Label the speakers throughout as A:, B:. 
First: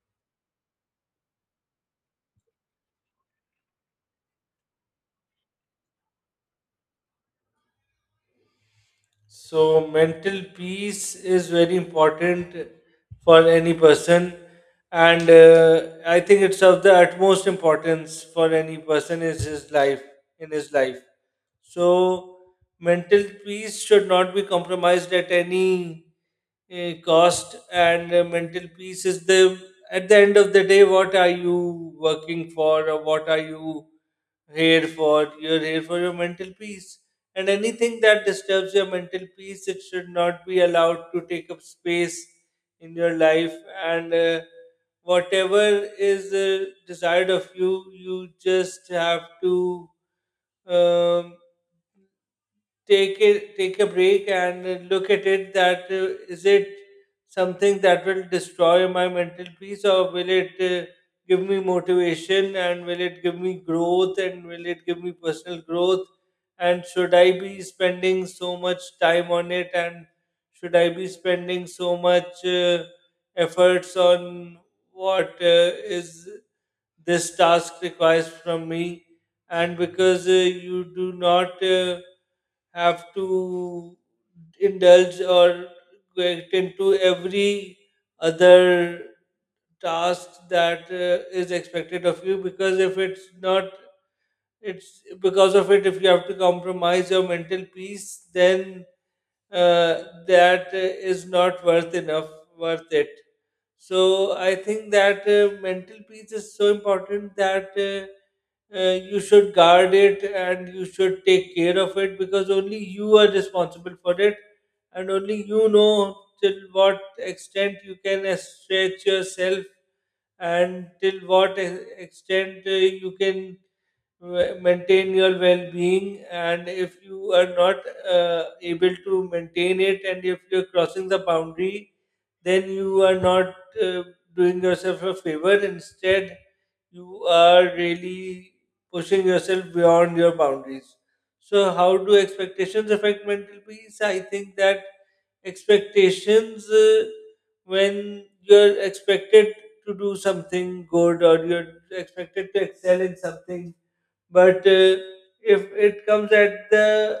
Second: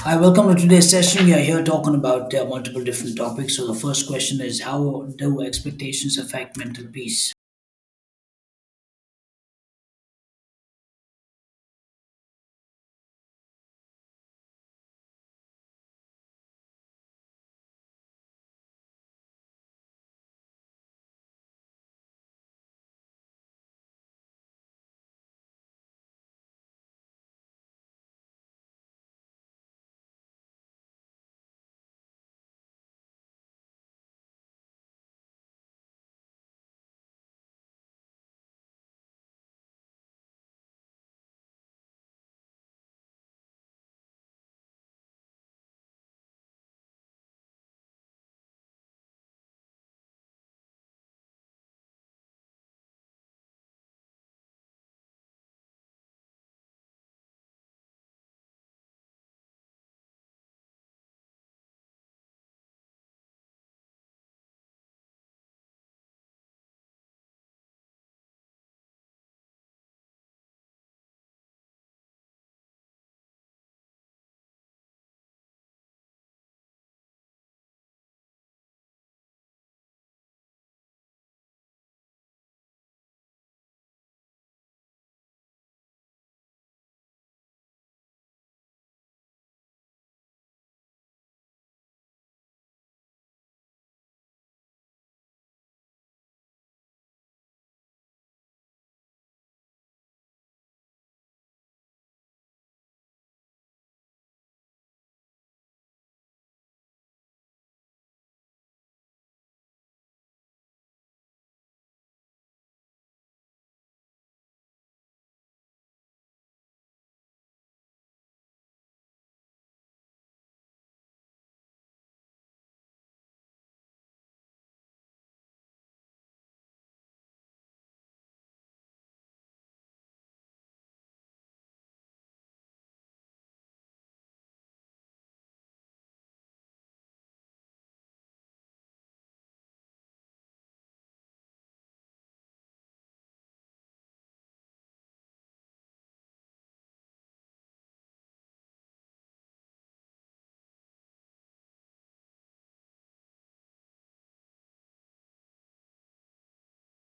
A: Hi, welcome to today's session. We are here talking about multiple different topics. So, the first question is: how do expectations affect mental peace?
B: So mental peace is very important for any person, and I think it's of the utmost importance for any person is his life in his life. So mental peace should not be compromised at any cost, and mental peace is the at the end of the day, what are you working for, or what are you here for you're here for your mental peace, and anything that disturbs your mental peace, it should not be allowed to take up space in your life. And whatever is desired of you, you just have to um, take a break and look at it that is it something that will destroy my mental peace, or will it give me motivation, and will it give me growth, and will it give me personal growth, and should I be spending so much time on it, and should I be spending so much efforts on what is this task requires from me. And because you do not have to indulge or get into every other task that is expected of you, because if it's not, it's because of it, if you have to compromise your mental peace, then that is not worth it. So I think that mental peace is so important that you should guard it and you should take care of it, because only you are responsible for it, and only you know till what extent you can stretch yourself, and till what extent you can maintain your well-being. And if you are not able to maintain it, and if you're crossing the boundary, then you are not uh, doing yourself a favor. Instead, you are really pushing yourself beyond your boundaries. So how do expectations affect mental peace? I think that expectations, when you're expected to do something good, or you're expected to excel in something, but if it comes at the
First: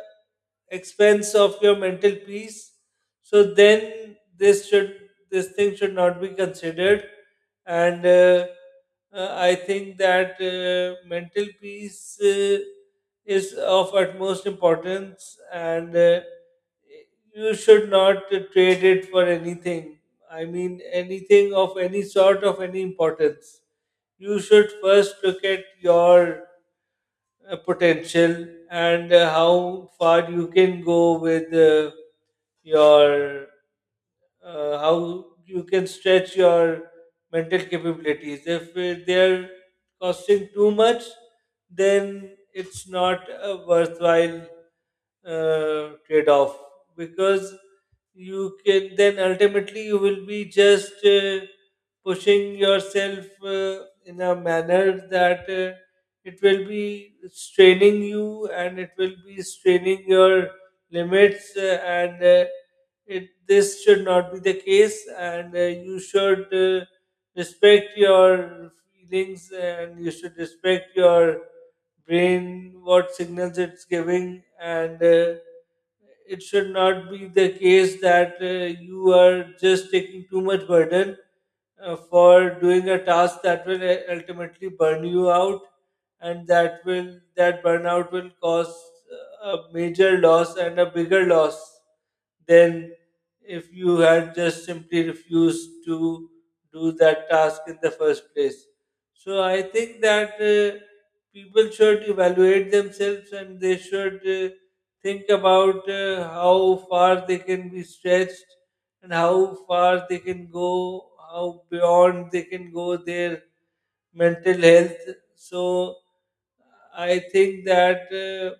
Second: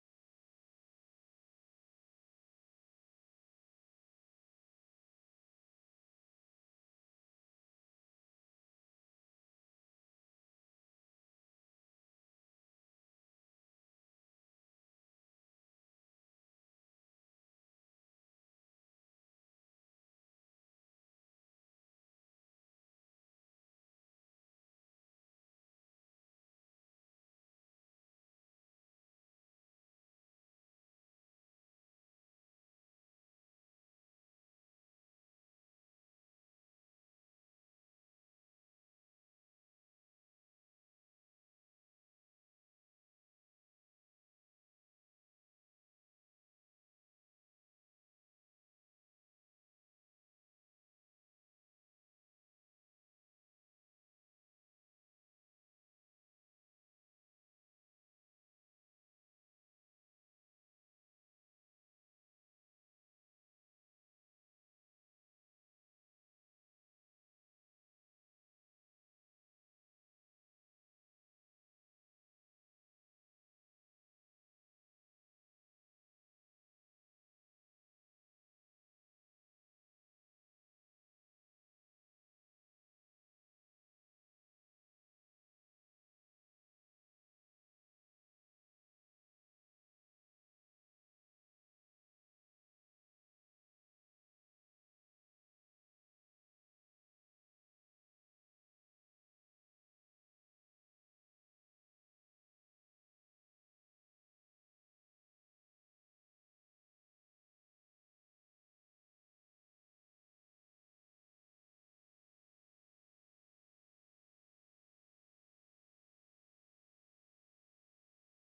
B: expense of your mental peace, so then this thing should not be considered. And I think that mental peace is of utmost importance, and you should not trade it for anything. I mean, anything of any sort, of any importance. You should first look at your potential and how far you can go with your how you can stretch your mental capabilities. If they're costing too much, then it's not a worthwhile trade off because you can then ultimately you will be just pushing yourself in a manner that it will be straining you, and it will be straining your limits. And it This should not be the case, and you should respect your feelings, and you should respect your brain, what signals it's giving. And it should not be the case that you are just taking too much burden for doing a task that will ultimately burn you out, and that burnout will cause a major loss and a bigger loss then if you had just simply refused to do that task in the first place. So I think that people should evaluate themselves, and they should think about how far they can be stretched, and how far they can go, how beyond they can go their mental health. So I think that.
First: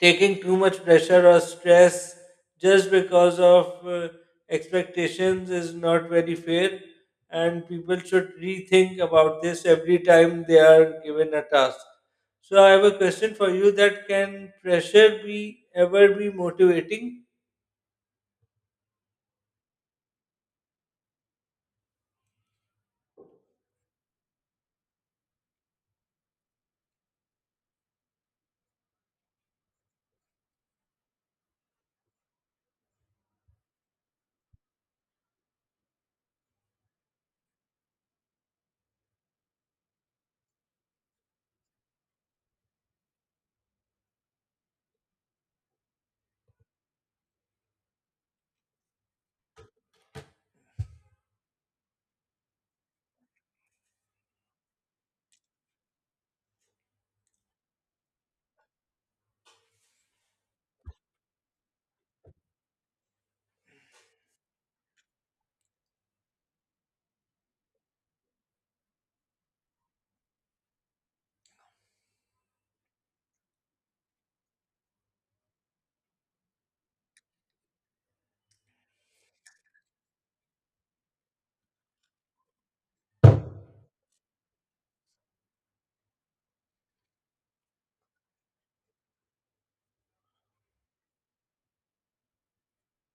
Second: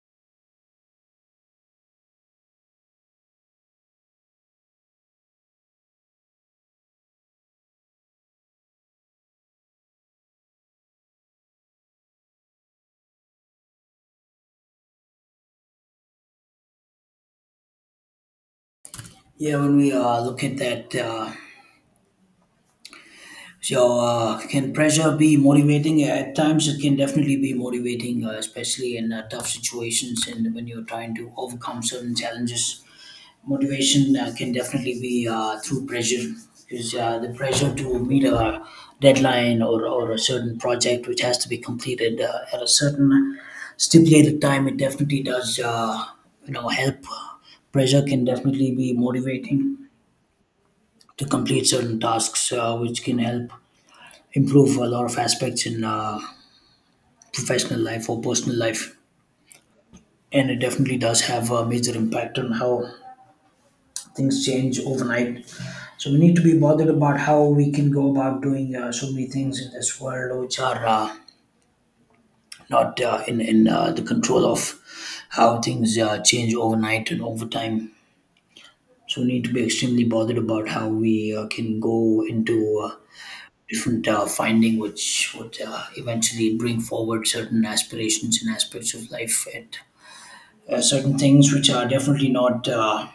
B: Taking too much pressure or stress just because of expectations is not very fair, and people should rethink about this every time they are given a task. So I have a question for you: that can pressure be ever be motivating?
A: Yeah, when we look at that, can pressure be motivating? Yeah, at times, it can definitely be motivating, especially in tough situations and when you're trying to overcome certain challenges. Motivation can definitely be through pressure, because the pressure to meet a deadline or a certain project which has to be completed at a certain stipulated time, it definitely does help. Pressure can definitely be motivating to complete certain tasks which can help improve a lot of aspects in professional life or personal life, and it definitely does have a major impact on how things change overnight. So we need to be bothered about how we can go about doing so many things in this world which are not in in the control of how things change overnight and over time. So we need to be extremely bothered about how we can go into uh, different finding which would eventually bring forward certain aspirations and aspects of life at certain things which are definitely not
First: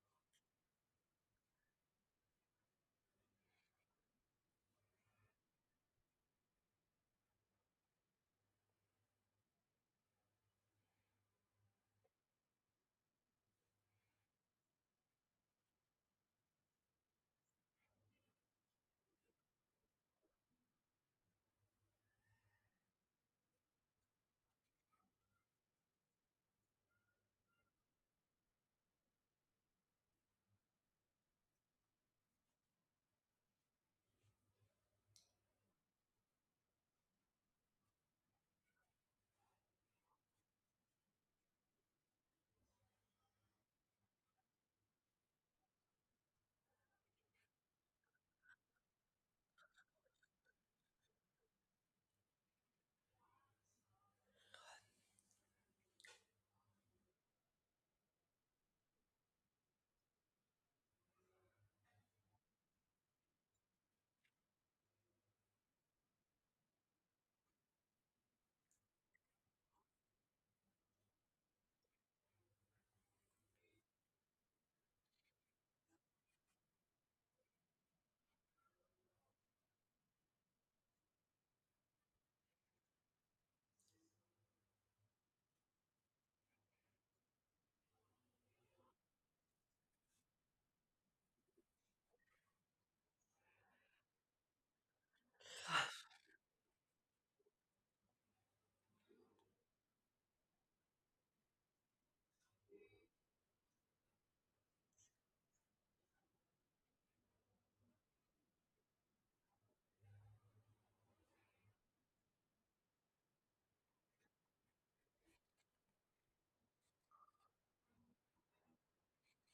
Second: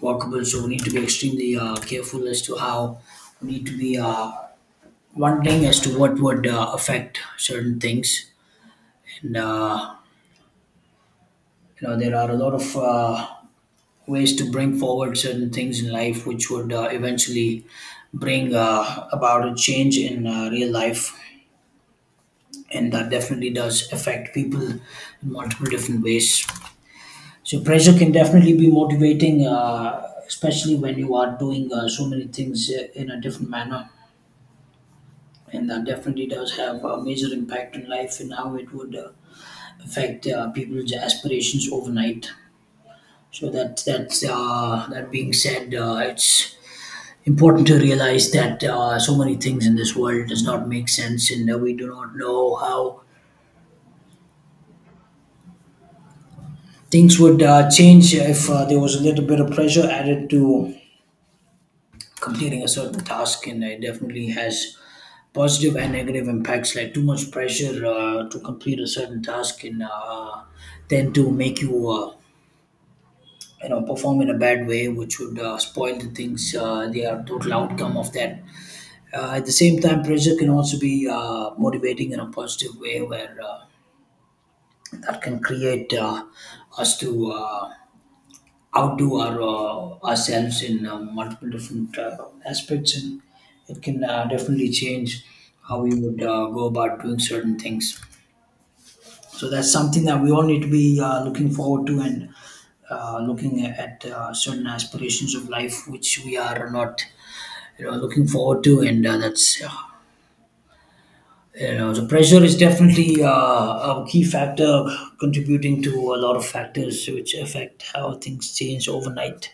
A: workable. So we need to be extremely careful as to how we need to be wondering as to what would affect certain things, and you know, there are a lot of ways to bring forward certain things in life which would eventually bring about a change in real life, and that definitely does affect people in multiple different ways. So pressure can definitely be motivating, especially when you are doing so many things in a different manner, and that definitely does have a major impact in life and how it would affect people's aspirations overnight. So that being said, it's important to realize that so many things in this world does not make sense, and we do not know how things would change if there was a little bit of pressure added to completing a certain task, and it definitely has positive and negative impacts, like too much pressure to complete a certain task and then to make you you know perform in a bad way, which would spoil the total outcome of that. At the same time, pressure can also be motivating in a positive way, where that can create us to outdo ourselves in multiple different aspects, and it can definitely change how we would go about doing certain things. So that's something that we all need to be looking forward to, and looking at certain aspirations of life which we are not, you know, looking forward to. And you know, the pressure is definitely a key factor contributing to a lot of factors which affect how things change overnight.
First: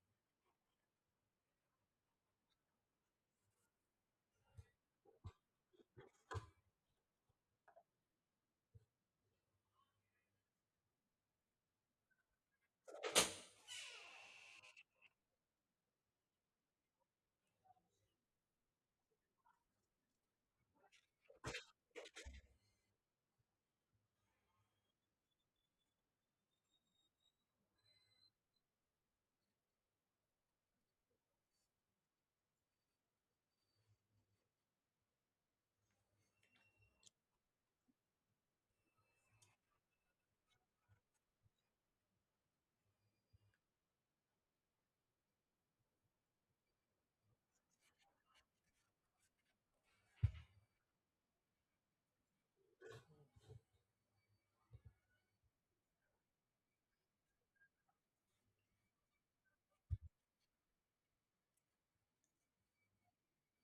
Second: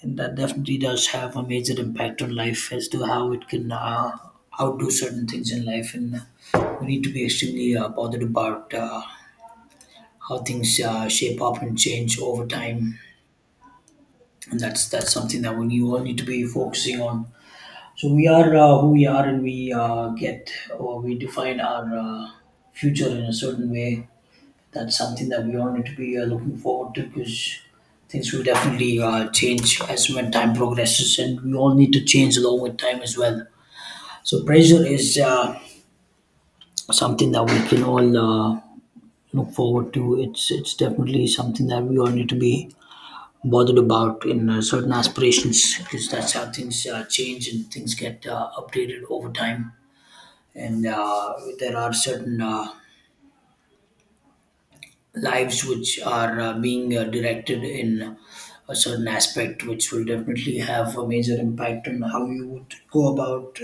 A: And that definitely does have a major impact on life as to how it can outdo certain things in life. And we need to be extremely bothered about how things shape up and change over time, and that's something that we all need to be focusing on. So we are who we are, and we get, or we define our future in a certain way. That's something that we all need to be looking forward to, because things will definitely change as when time progresses, and we all need to change along with time as well. So pressure is something that we can all uh, look forward to. It's definitely something that we all need to be bothered about in certain aspirations, because that's how things change and things get updated over time. And there are certain lives which are being directed in a certain aspect, which will definitely have a major impact on how you would go about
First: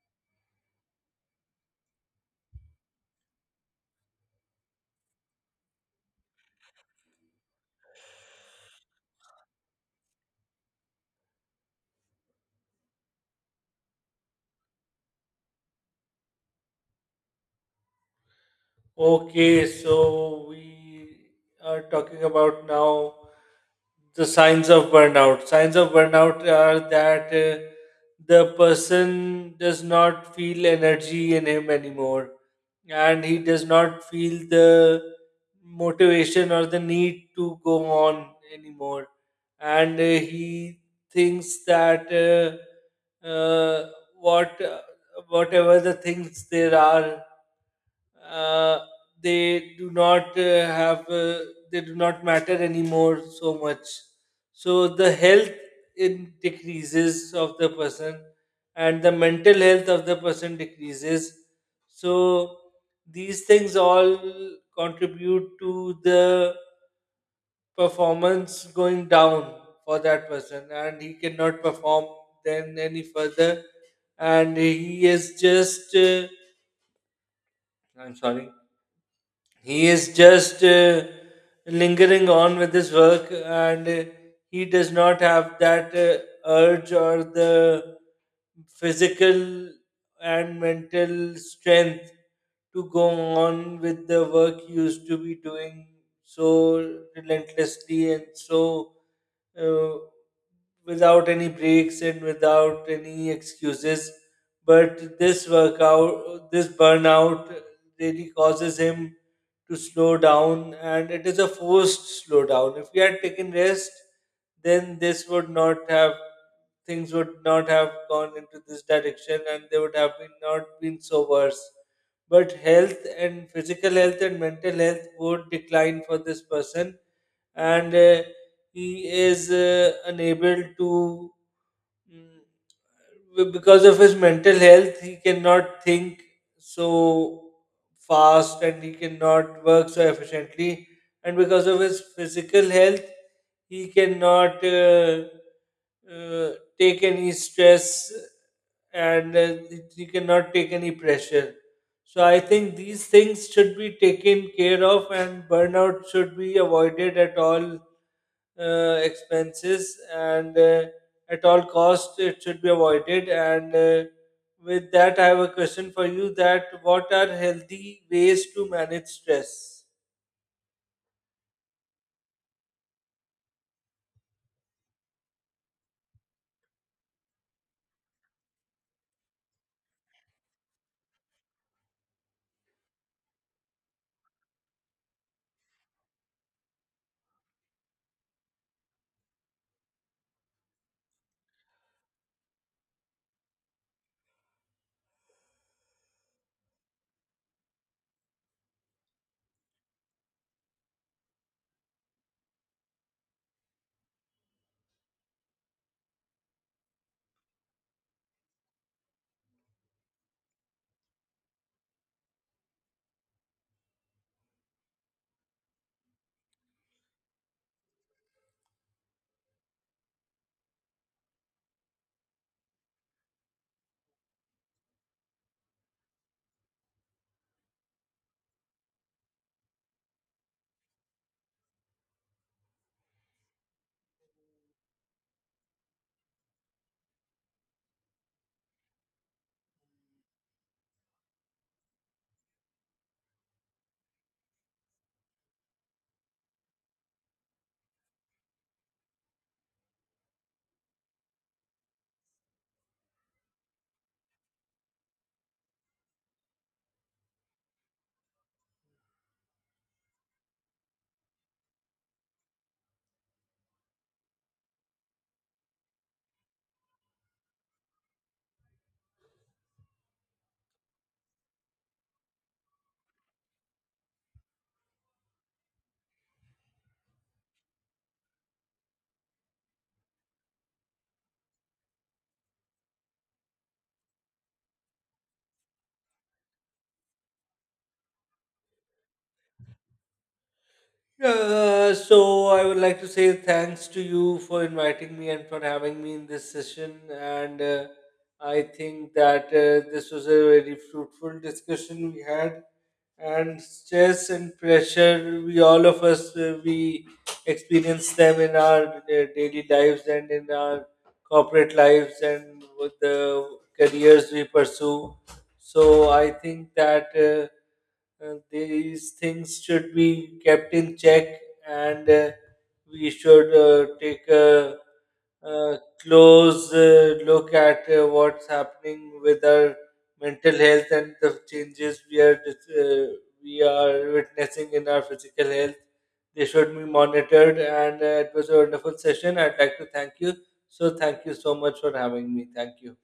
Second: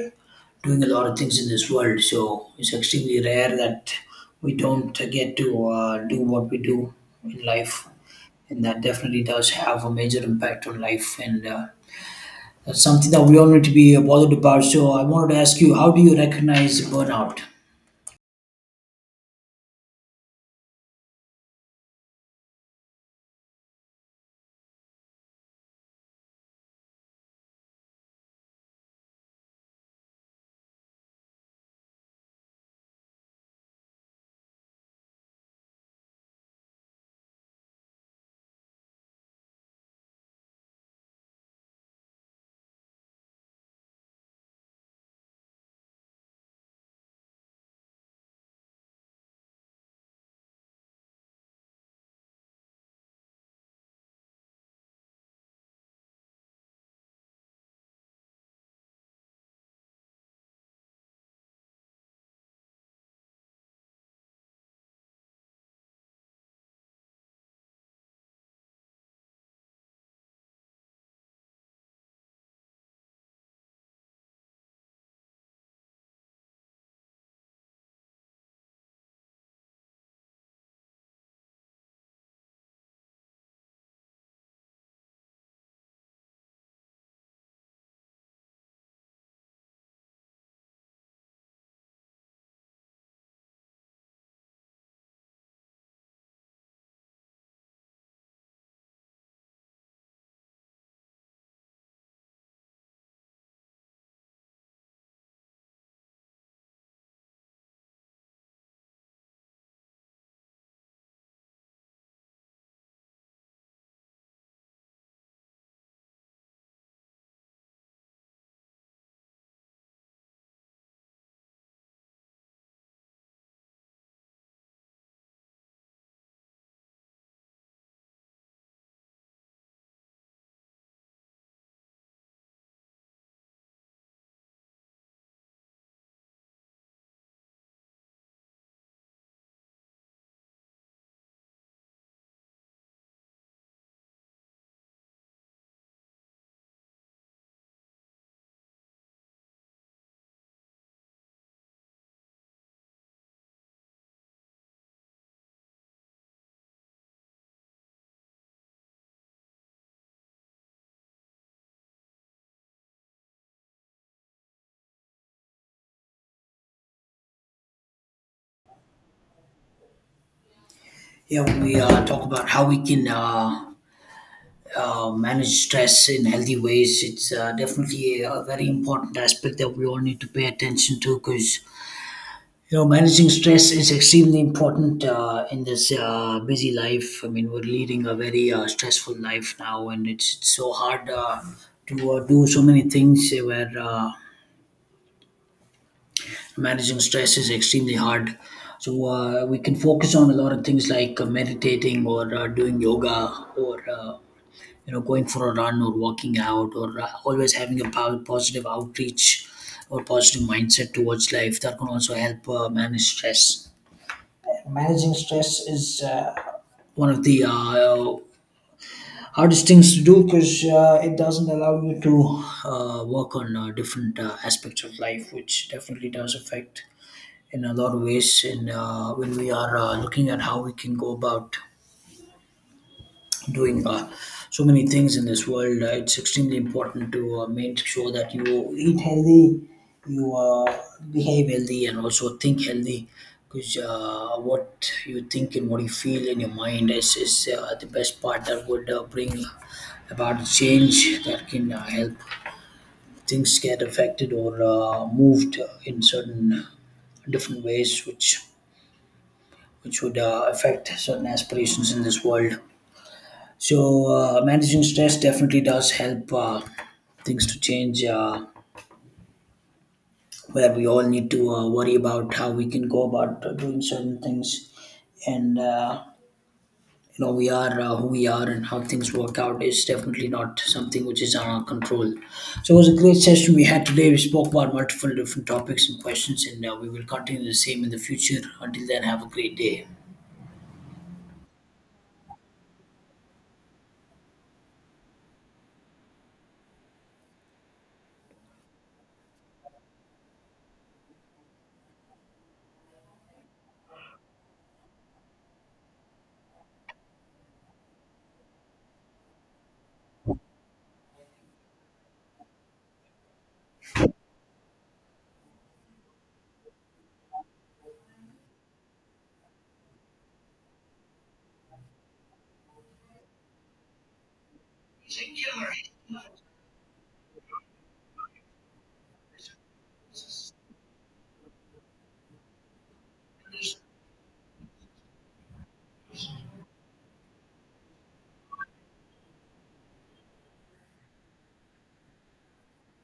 A: doing a lot of things in this world. So it's extremely rare that we don't get to do what we do in life, and that definitely does have a major impact on life, and that's something that we all need to be bothered about. So I wanted to ask you, how do you recognize burnout?
B: Okay, so we are talking about now the signs of burnout. Signs of burnout are that the person does not feel energy in him anymore, and he does not feel the motivation or the need to go on anymore. And he thinks that what whatever the things there are, uh, they do not have they do not matter anymore so much. So the health in decreases of the person, and the mental health of the person decreases. So these things all contribute to the performance going down for that person, and he cannot perform then any further, and he is just I'm sorry, he is just lingering on with his work. And he does not have that urge or the physical and mental strength to go on with the work he used to be doing so relentlessly, and so uh, without any breaks and without any excuses. But this workout, this burnout really causes him to slow down, and it is a forced slowdown. If he had taken rest, then this would not have things would not have gone into this direction, and they would have been not been so worse. But health and physical health and mental health would decline for this person. And he is unable to mm, because of his mental health, he cannot think so fast, and he cannot work so efficiently. And because of his physical health, he cannot uh, take any stress, and he cannot take any pressure. So I think these things should be taken care of, and burnout should be avoided at all expenses, and at all cost it should be avoided. And with that, I have a question for you: that what are healthy ways to manage stress?
A: Yeah, when we talk about how we can manage stress in healthy ways, it's definitely a very important aspect that we all need to pay attention to, because you know managing stress is extremely important in this busy life. I mean, we're leading a very stressful life now, and it's so hard to do so many things where. Managing stress is extremely hard. So we can focus on a lot of things, like meditating or doing yoga or you know going for a run or walking out, or always having a positive outreach or positive mindset towards life. That can also help manage stress. Managing stress is one of the hardest things to do, because it doesn't allow you to work on different aspects of life, which definitely does affect in a lot of ways. And when we are looking at how we can go about doing so many things in this world, it's extremely important to make sure that you eat healthy, you behave healthy, and also think healthy, because what you think and what you feel in your mind is the best part that would bring about change that can help things get affected or moved in certain different ways, which would affect certain aspirations in this world. So, managing stress definitely does help things to change, where we all need to worry about how we can go about doing certain things. And, you know, we are who we are, and how things work out is definitely not something which is on our control. So, it was a great session we had today. We spoke about multiple different topics and questions, and we will continue the same in the future. Until then, have a great day.
B: So I would like to say thanks to you for inviting me and for having me in this session. And I think that this was a very fruitful discussion we had. And stress and pressure, we all of us we experience them in our daily lives and in our corporate lives and with the careers we pursue. So I think that. And these things should be kept in check, and we should take a, uh, close look at what's happening with our mental health, and the changes we are we are witnessing in our physical health, they should be monitored. And it was a wonderful session. I'd like to thank you. So thank you so much for having me. Thank you.